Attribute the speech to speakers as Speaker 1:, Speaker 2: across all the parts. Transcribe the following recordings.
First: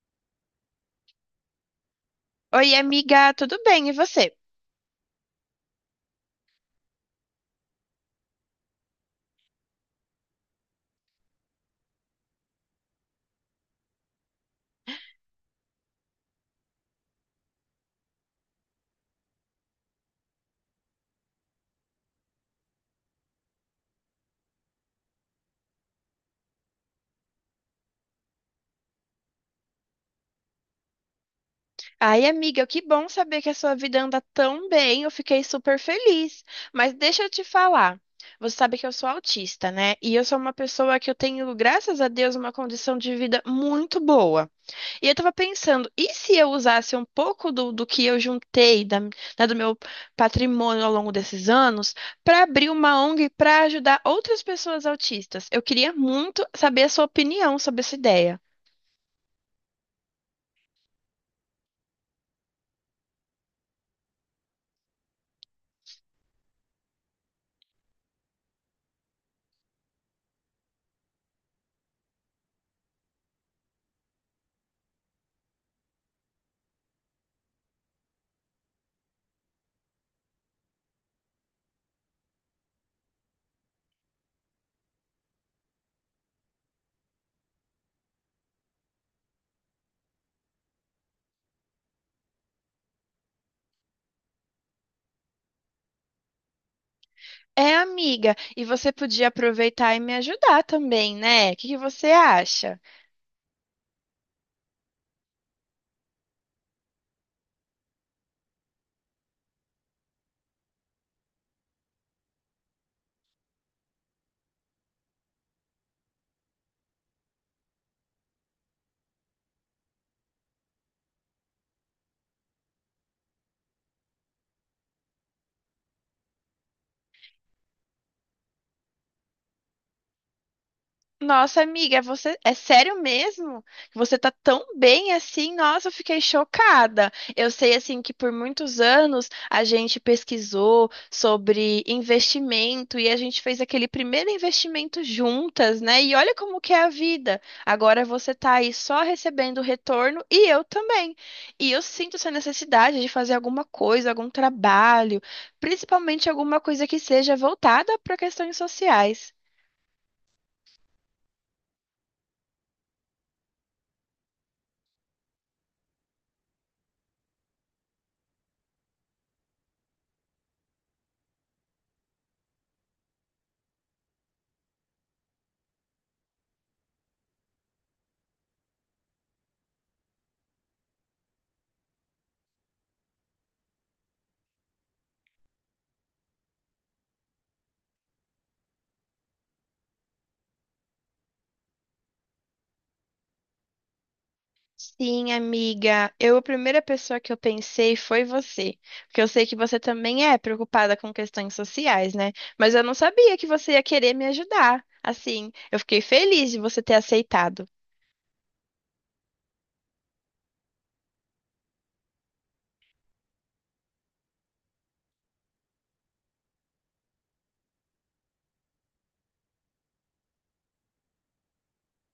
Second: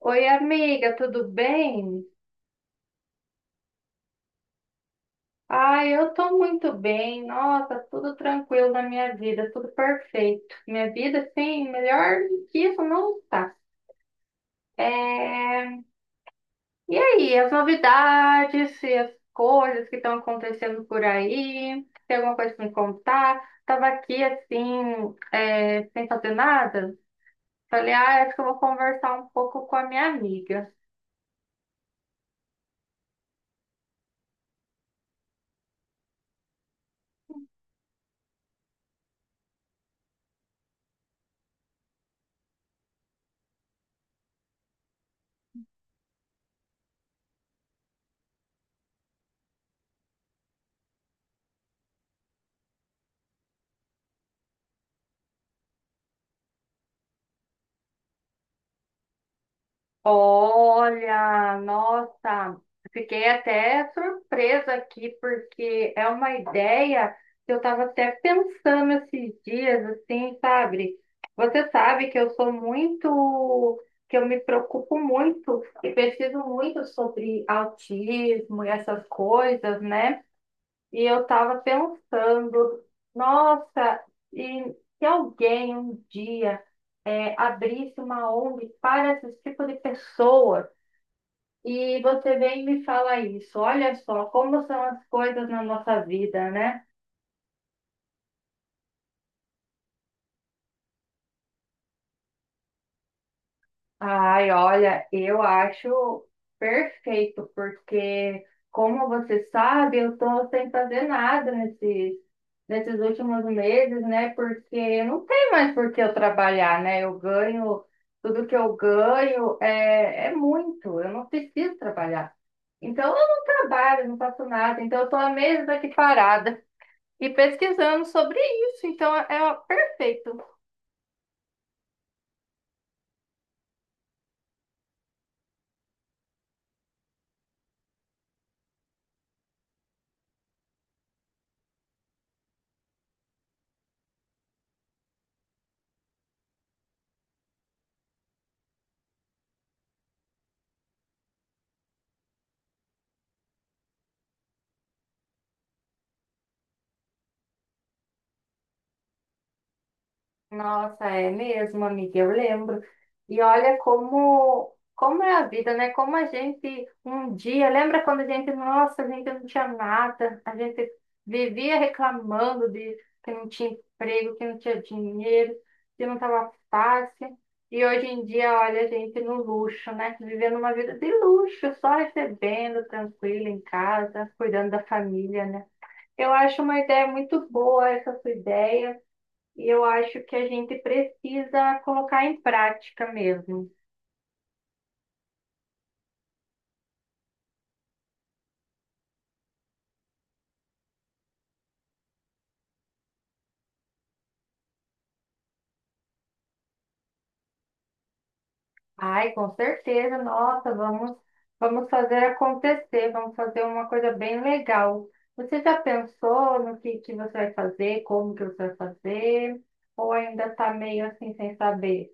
Speaker 1: Oi, amiga, tudo bem?
Speaker 2: Oi, amiga, tudo bem? E você?
Speaker 1: Ai, eu tô muito bem. Nossa, tudo tranquilo na minha vida, tudo perfeito. Minha vida, assim, melhor que isso não está. É... E aí, as novidades e as coisas que estão acontecendo por aí? Tem alguma coisa pra me contar? Tava aqui, assim, sem fazer nada. Falei, ah, acho que eu vou conversar um pouco com a minha amiga.
Speaker 2: Ai, amiga, que bom saber que a sua vida anda tão bem. Eu fiquei super feliz. Mas deixa eu te falar. Você sabe que eu sou autista, né? E eu sou uma pessoa que eu tenho, graças a Deus, uma condição de vida muito boa. E eu tava pensando, e se eu usasse um pouco do que eu juntei, da, né, do meu patrimônio ao longo desses anos, para abrir uma ONG para ajudar outras pessoas autistas? Eu queria muito saber a sua opinião sobre essa ideia.
Speaker 1: Olha, nossa, fiquei até surpresa aqui, porque é uma ideia que eu estava até pensando esses dias, assim, sabe? Você sabe que eu sou muito, que eu me preocupo muito e pesquiso muito sobre autismo e essas coisas, né? E eu estava pensando, nossa, e se alguém um dia abrisse uma ONG para esse tipo de pessoa, e você vem e me fala isso, olha só como são as coisas na nossa vida, né?
Speaker 2: É, amiga, e você podia aproveitar e me ajudar também, né? O que que você acha?
Speaker 1: Ai, olha, eu acho perfeito, porque como você sabe, eu tô sem fazer nada nesses últimos meses, né? Porque não tem mais por que eu trabalhar, né? Eu ganho, tudo que eu ganho é muito, eu não preciso trabalhar. Então eu não trabalho, não faço nada, então eu tô há meses aqui parada e pesquisando sobre isso, então é perfeito.
Speaker 2: Nossa, amiga, é você é sério mesmo que você tá tão bem assim? Nossa, eu fiquei chocada. Eu sei assim que por muitos anos a gente pesquisou sobre investimento e a gente fez aquele primeiro investimento juntas, né? E olha como que é a vida. Agora você tá aí só recebendo retorno e eu também. E eu sinto essa necessidade de fazer alguma coisa, algum trabalho, principalmente alguma coisa que seja voltada para questões sociais.
Speaker 1: Nossa, é mesmo, amiga, eu lembro. E olha como é a vida, né? Como a gente um dia, lembra quando a gente, nossa, a gente não tinha nada, a gente vivia reclamando de que não tinha emprego, que não tinha dinheiro, que não estava fácil. E hoje em dia, olha, a gente no luxo, né? Vivendo uma vida de luxo, só recebendo, tranquilo em casa, cuidando da família, né? Eu acho uma ideia muito boa essa sua ideia. E eu acho que a gente precisa colocar em prática mesmo.
Speaker 2: Sim, amiga. Eu, a primeira pessoa que eu pensei foi você, porque eu sei que você também é preocupada com questões sociais, né? Mas eu não sabia que você ia querer me ajudar. Assim, eu fiquei feliz de você ter aceitado.
Speaker 1: Ai, com certeza, nossa, vamos fazer acontecer, vamos fazer uma coisa bem legal. Você já pensou no que você vai fazer, como que você vai fazer? Ou ainda está meio assim sem saber?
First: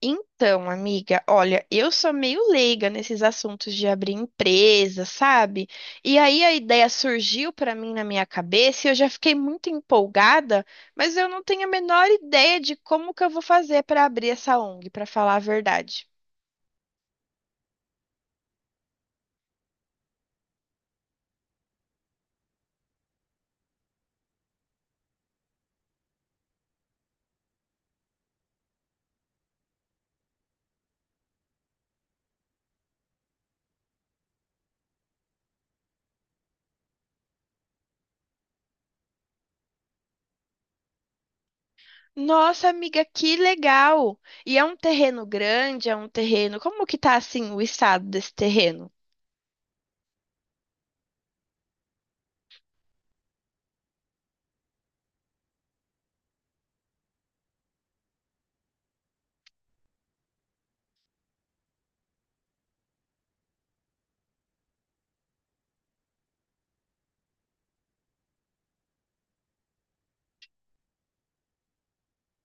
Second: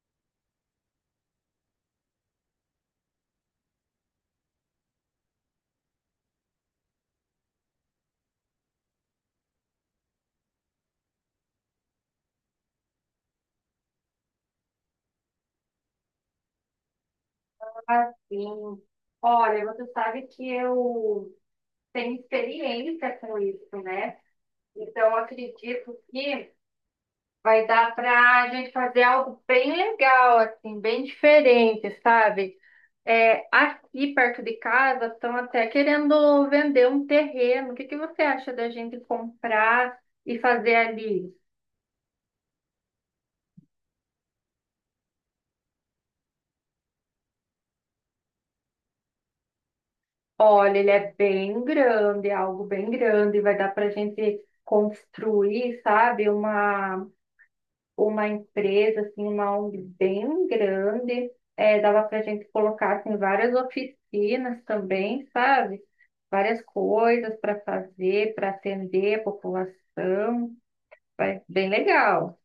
Speaker 2: Então, amiga, olha, eu sou meio leiga nesses assuntos de abrir empresa, sabe? E aí a ideia surgiu para mim na minha cabeça e eu já fiquei muito empolgada, mas eu não tenho a menor ideia de como que eu vou fazer para abrir essa ONG, para falar a verdade.
Speaker 1: Assim, olha, você sabe que eu tenho experiência com isso, né? Então, eu acredito que. Vai dar para a gente fazer algo bem legal, assim, bem diferente, sabe? É, aqui perto de casa estão até querendo vender um terreno. O que que você acha da gente comprar e fazer ali?
Speaker 2: Nossa, amiga, que legal! E é um terreno grande, é um terreno. Como que tá assim o estado desse terreno?
Speaker 1: Olha, ele é bem grande, é algo bem grande. Vai dar para a gente construir, sabe? Uma empresa, assim, uma ONG bem grande. É, dava para a gente colocar assim, várias oficinas também, sabe? Várias coisas para fazer, para atender a população. Bem legal.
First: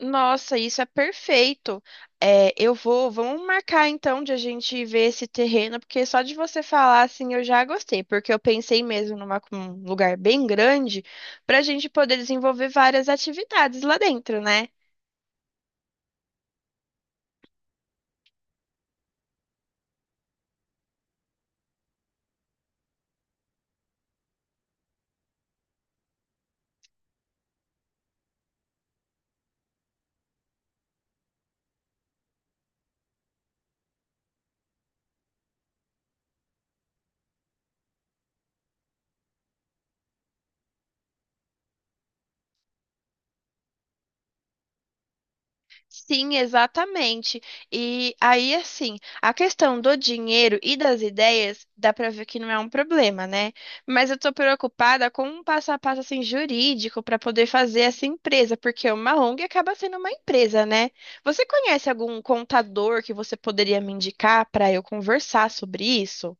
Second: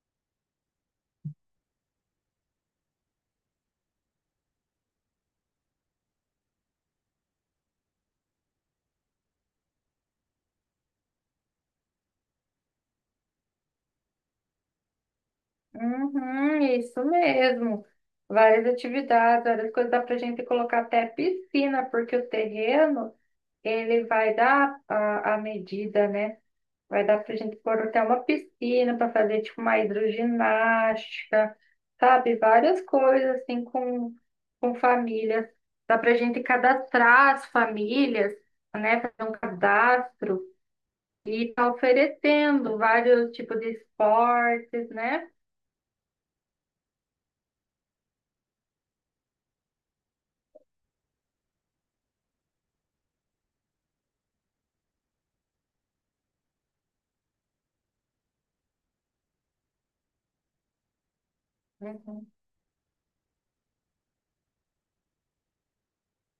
Speaker 2: Nossa, isso é perfeito. É, eu vou, vamos marcar então de a gente ver esse terreno, porque só de você falar assim eu já gostei, porque eu pensei mesmo numa, um lugar bem grande para a gente poder desenvolver várias atividades lá dentro, né?
Speaker 1: Uhum, isso mesmo. Várias atividades, várias coisas dá para a gente colocar até piscina, porque o terreno ele vai dar a medida, né? Vai dar pra gente pôr até uma piscina para fazer tipo uma hidroginástica, sabe? Várias coisas assim com famílias. Dá pra gente cadastrar as famílias, né? Fazer um cadastro e tá oferecendo vários tipos de esportes, né?
Speaker 2: Sim, exatamente. E aí, assim, a questão do dinheiro e das ideias, dá pra ver que não é um problema, né? Mas eu tô preocupada com um passo a passo assim jurídico pra poder fazer essa empresa, porque uma ONG acaba sendo uma empresa, né? Você conhece algum
Speaker 1: Uhum.
Speaker 2: contador que você poderia me indicar pra eu conversar sobre isso?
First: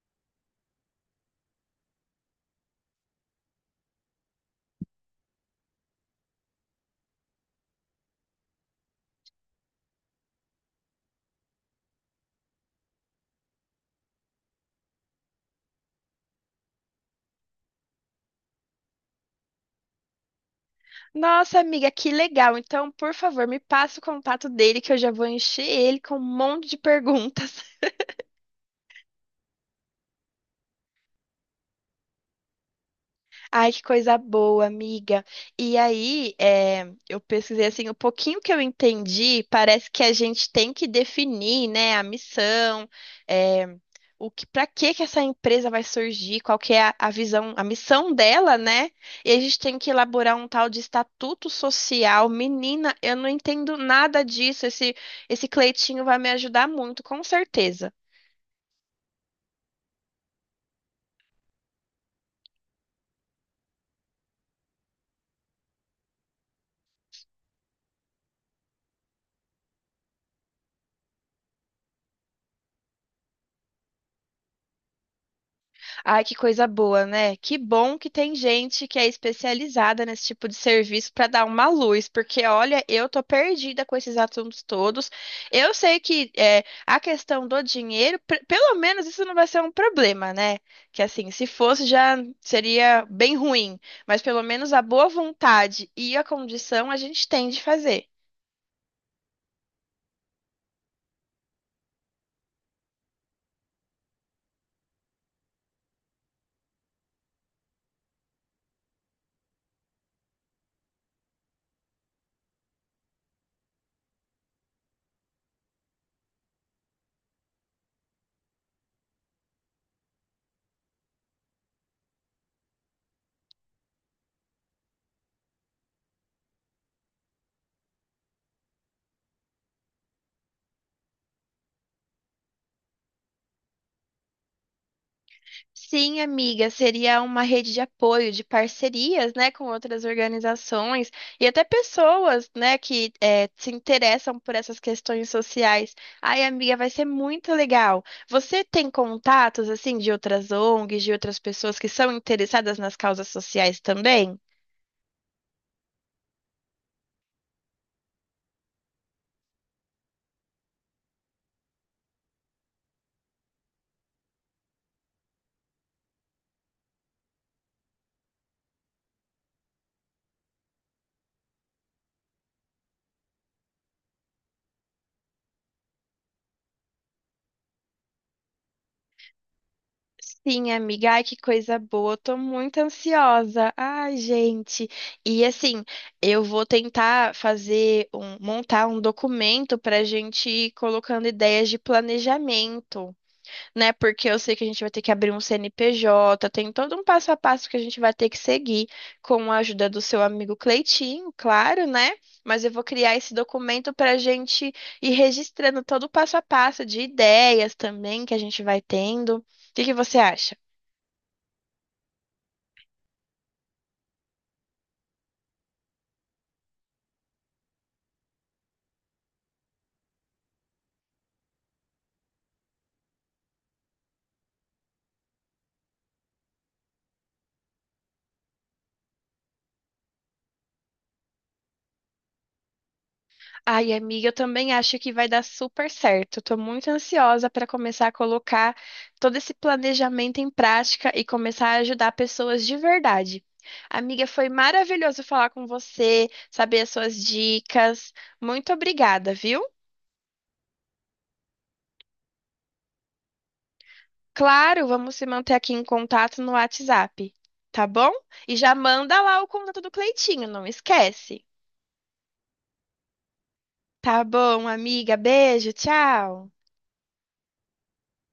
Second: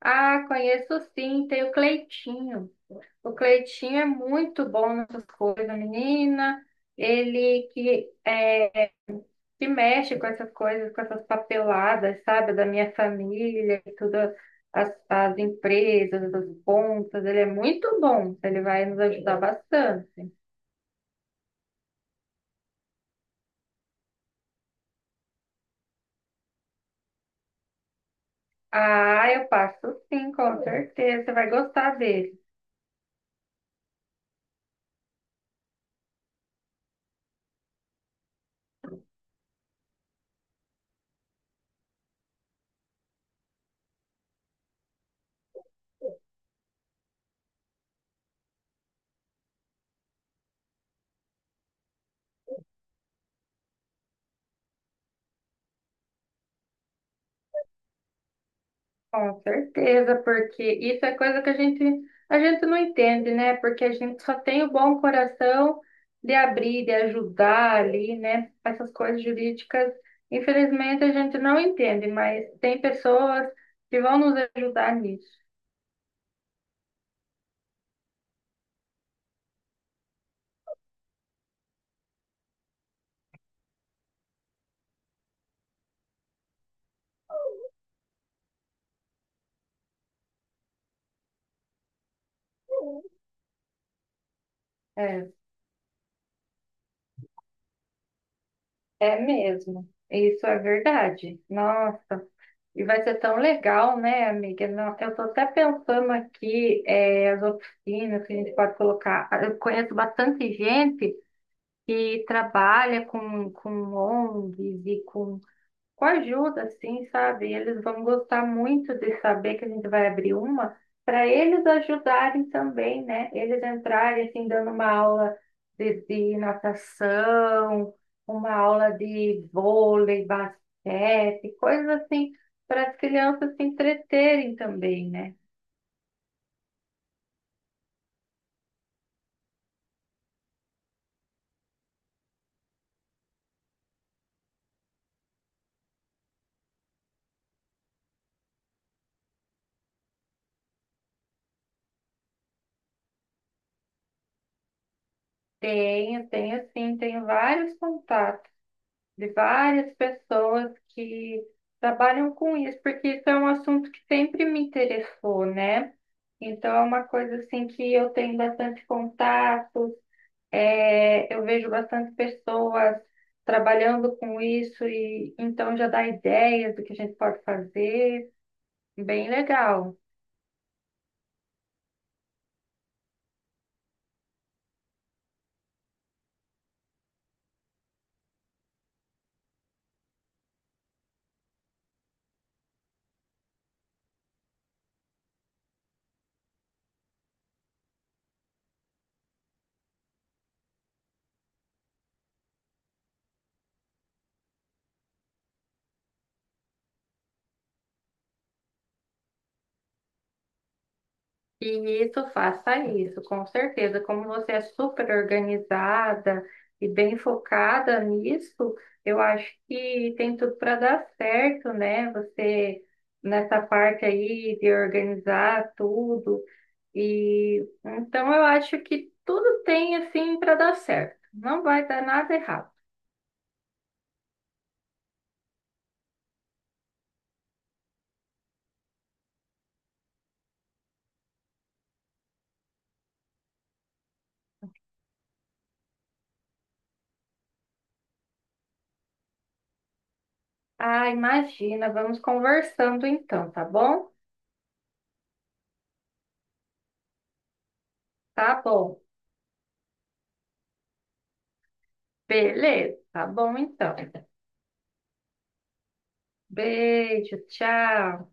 Speaker 1: Ah, conheço sim, tem o Cleitinho. O Cleitinho é muito bom nessas coisas, menina. Ele que é que mexe com essas coisas, com essas papeladas, sabe, da minha família, e tudo, as empresas, as contas, ele é muito bom, ele vai nos ajudar bastante.
Speaker 2: Nossa, amiga, que legal. Então, por favor, me passa o contato dele que eu já vou encher ele com um monte de perguntas.
Speaker 1: Ah, eu passo sim, com certeza, você vai gostar dele.
Speaker 2: Ai, que coisa boa, amiga. E aí, é, eu pesquisei assim, o pouquinho que eu entendi, parece que a gente tem que definir, né, a missão, é, o que, para que que essa empresa vai surgir, qual que é a visão, a missão dela, né? E a gente tem que elaborar um tal de estatuto social. Menina, eu não entendo nada disso. Esse Cleitinho vai me ajudar muito, com certeza.
Speaker 1: Com certeza, porque isso é coisa que a gente não entende, né? Porque a gente só tem o bom coração de abrir, de ajudar ali, né? Essas coisas jurídicas, infelizmente a gente não entende, mas tem pessoas que vão nos ajudar nisso.
Speaker 2: Ai, que coisa boa, né? Que bom que tem gente que é especializada nesse tipo de serviço para dar uma luz, porque olha, eu tô perdida com esses assuntos todos. Eu sei que é, a questão do dinheiro, pelo menos isso não vai ser um problema, né? Que assim, se fosse já seria bem ruim, mas pelo menos a boa
Speaker 1: É,
Speaker 2: vontade e a condição a gente tem de fazer.
Speaker 1: é mesmo. Isso é verdade. Nossa, e vai ser tão legal, né, amiga? Não, eu tô até pensando aqui, é, as oficinas que a gente pode colocar. Eu conheço bastante gente que trabalha com ONGs e com ajuda, assim, sabe? Eles vão gostar muito de saber que a gente vai abrir uma, para eles ajudarem também, né? Eles entrarem, assim, dando uma aula de natação, uma aula de vôlei, basquete, coisas assim, para as crianças se entreterem também, né?
Speaker 2: Sim, amiga, seria uma rede de apoio, de parcerias, né, com outras organizações e até pessoas, né, que se interessam por essas questões sociais. Ai, amiga, vai ser muito legal. Você tem contatos, assim, de outras ONGs, de outras pessoas que são interessadas nas causas sociais também?
Speaker 1: Tenho, tenho sim, tenho vários contatos. De várias pessoas que trabalham com isso, porque isso é um assunto que sempre me interessou, né? Então é uma coisa assim que eu tenho bastante contatos, é, eu vejo bastante pessoas trabalhando com isso e então já dá ideias do que a gente pode fazer, bem legal.
Speaker 2: Sim, amiga, ai que coisa boa, tô muito ansiosa. Ai, gente. E assim, eu vou tentar fazer um, montar um documento pra gente ir colocando ideias de planejamento, né? Porque eu sei que a gente vai ter que abrir um CNPJ, tem todo um passo a passo que a gente vai ter que seguir com a ajuda do seu amigo Cleitinho, claro, né? Mas eu vou criar esse documento para a gente ir registrando todo o passo a passo de ideias também que a gente vai tendo. O que que você acha?
Speaker 1: E isso, faça isso, com certeza. Como você é super organizada e bem focada nisso, eu acho que tem tudo para dar certo, né? Você nessa parte aí de organizar tudo. E então eu acho que tudo tem assim para dar certo. Não vai dar nada errado.
Speaker 2: Ai, amiga, eu também acho que vai dar super certo. Estou muito ansiosa para começar a colocar todo esse planejamento em prática e começar a ajudar pessoas de verdade. Amiga, foi maravilhoso falar com você, saber as suas dicas. Muito obrigada, viu?
Speaker 1: Ah, imagina, vamos conversando então, tá bom?
Speaker 2: Claro, vamos se manter aqui em contato no WhatsApp, tá bom? E
Speaker 1: Tá
Speaker 2: já
Speaker 1: bom.
Speaker 2: manda lá o contato do Cleitinho, não esquece.
Speaker 1: Beleza, tá bom então.
Speaker 2: Tá bom, amiga, beijo, tchau.
Speaker 1: Beijo, tchau.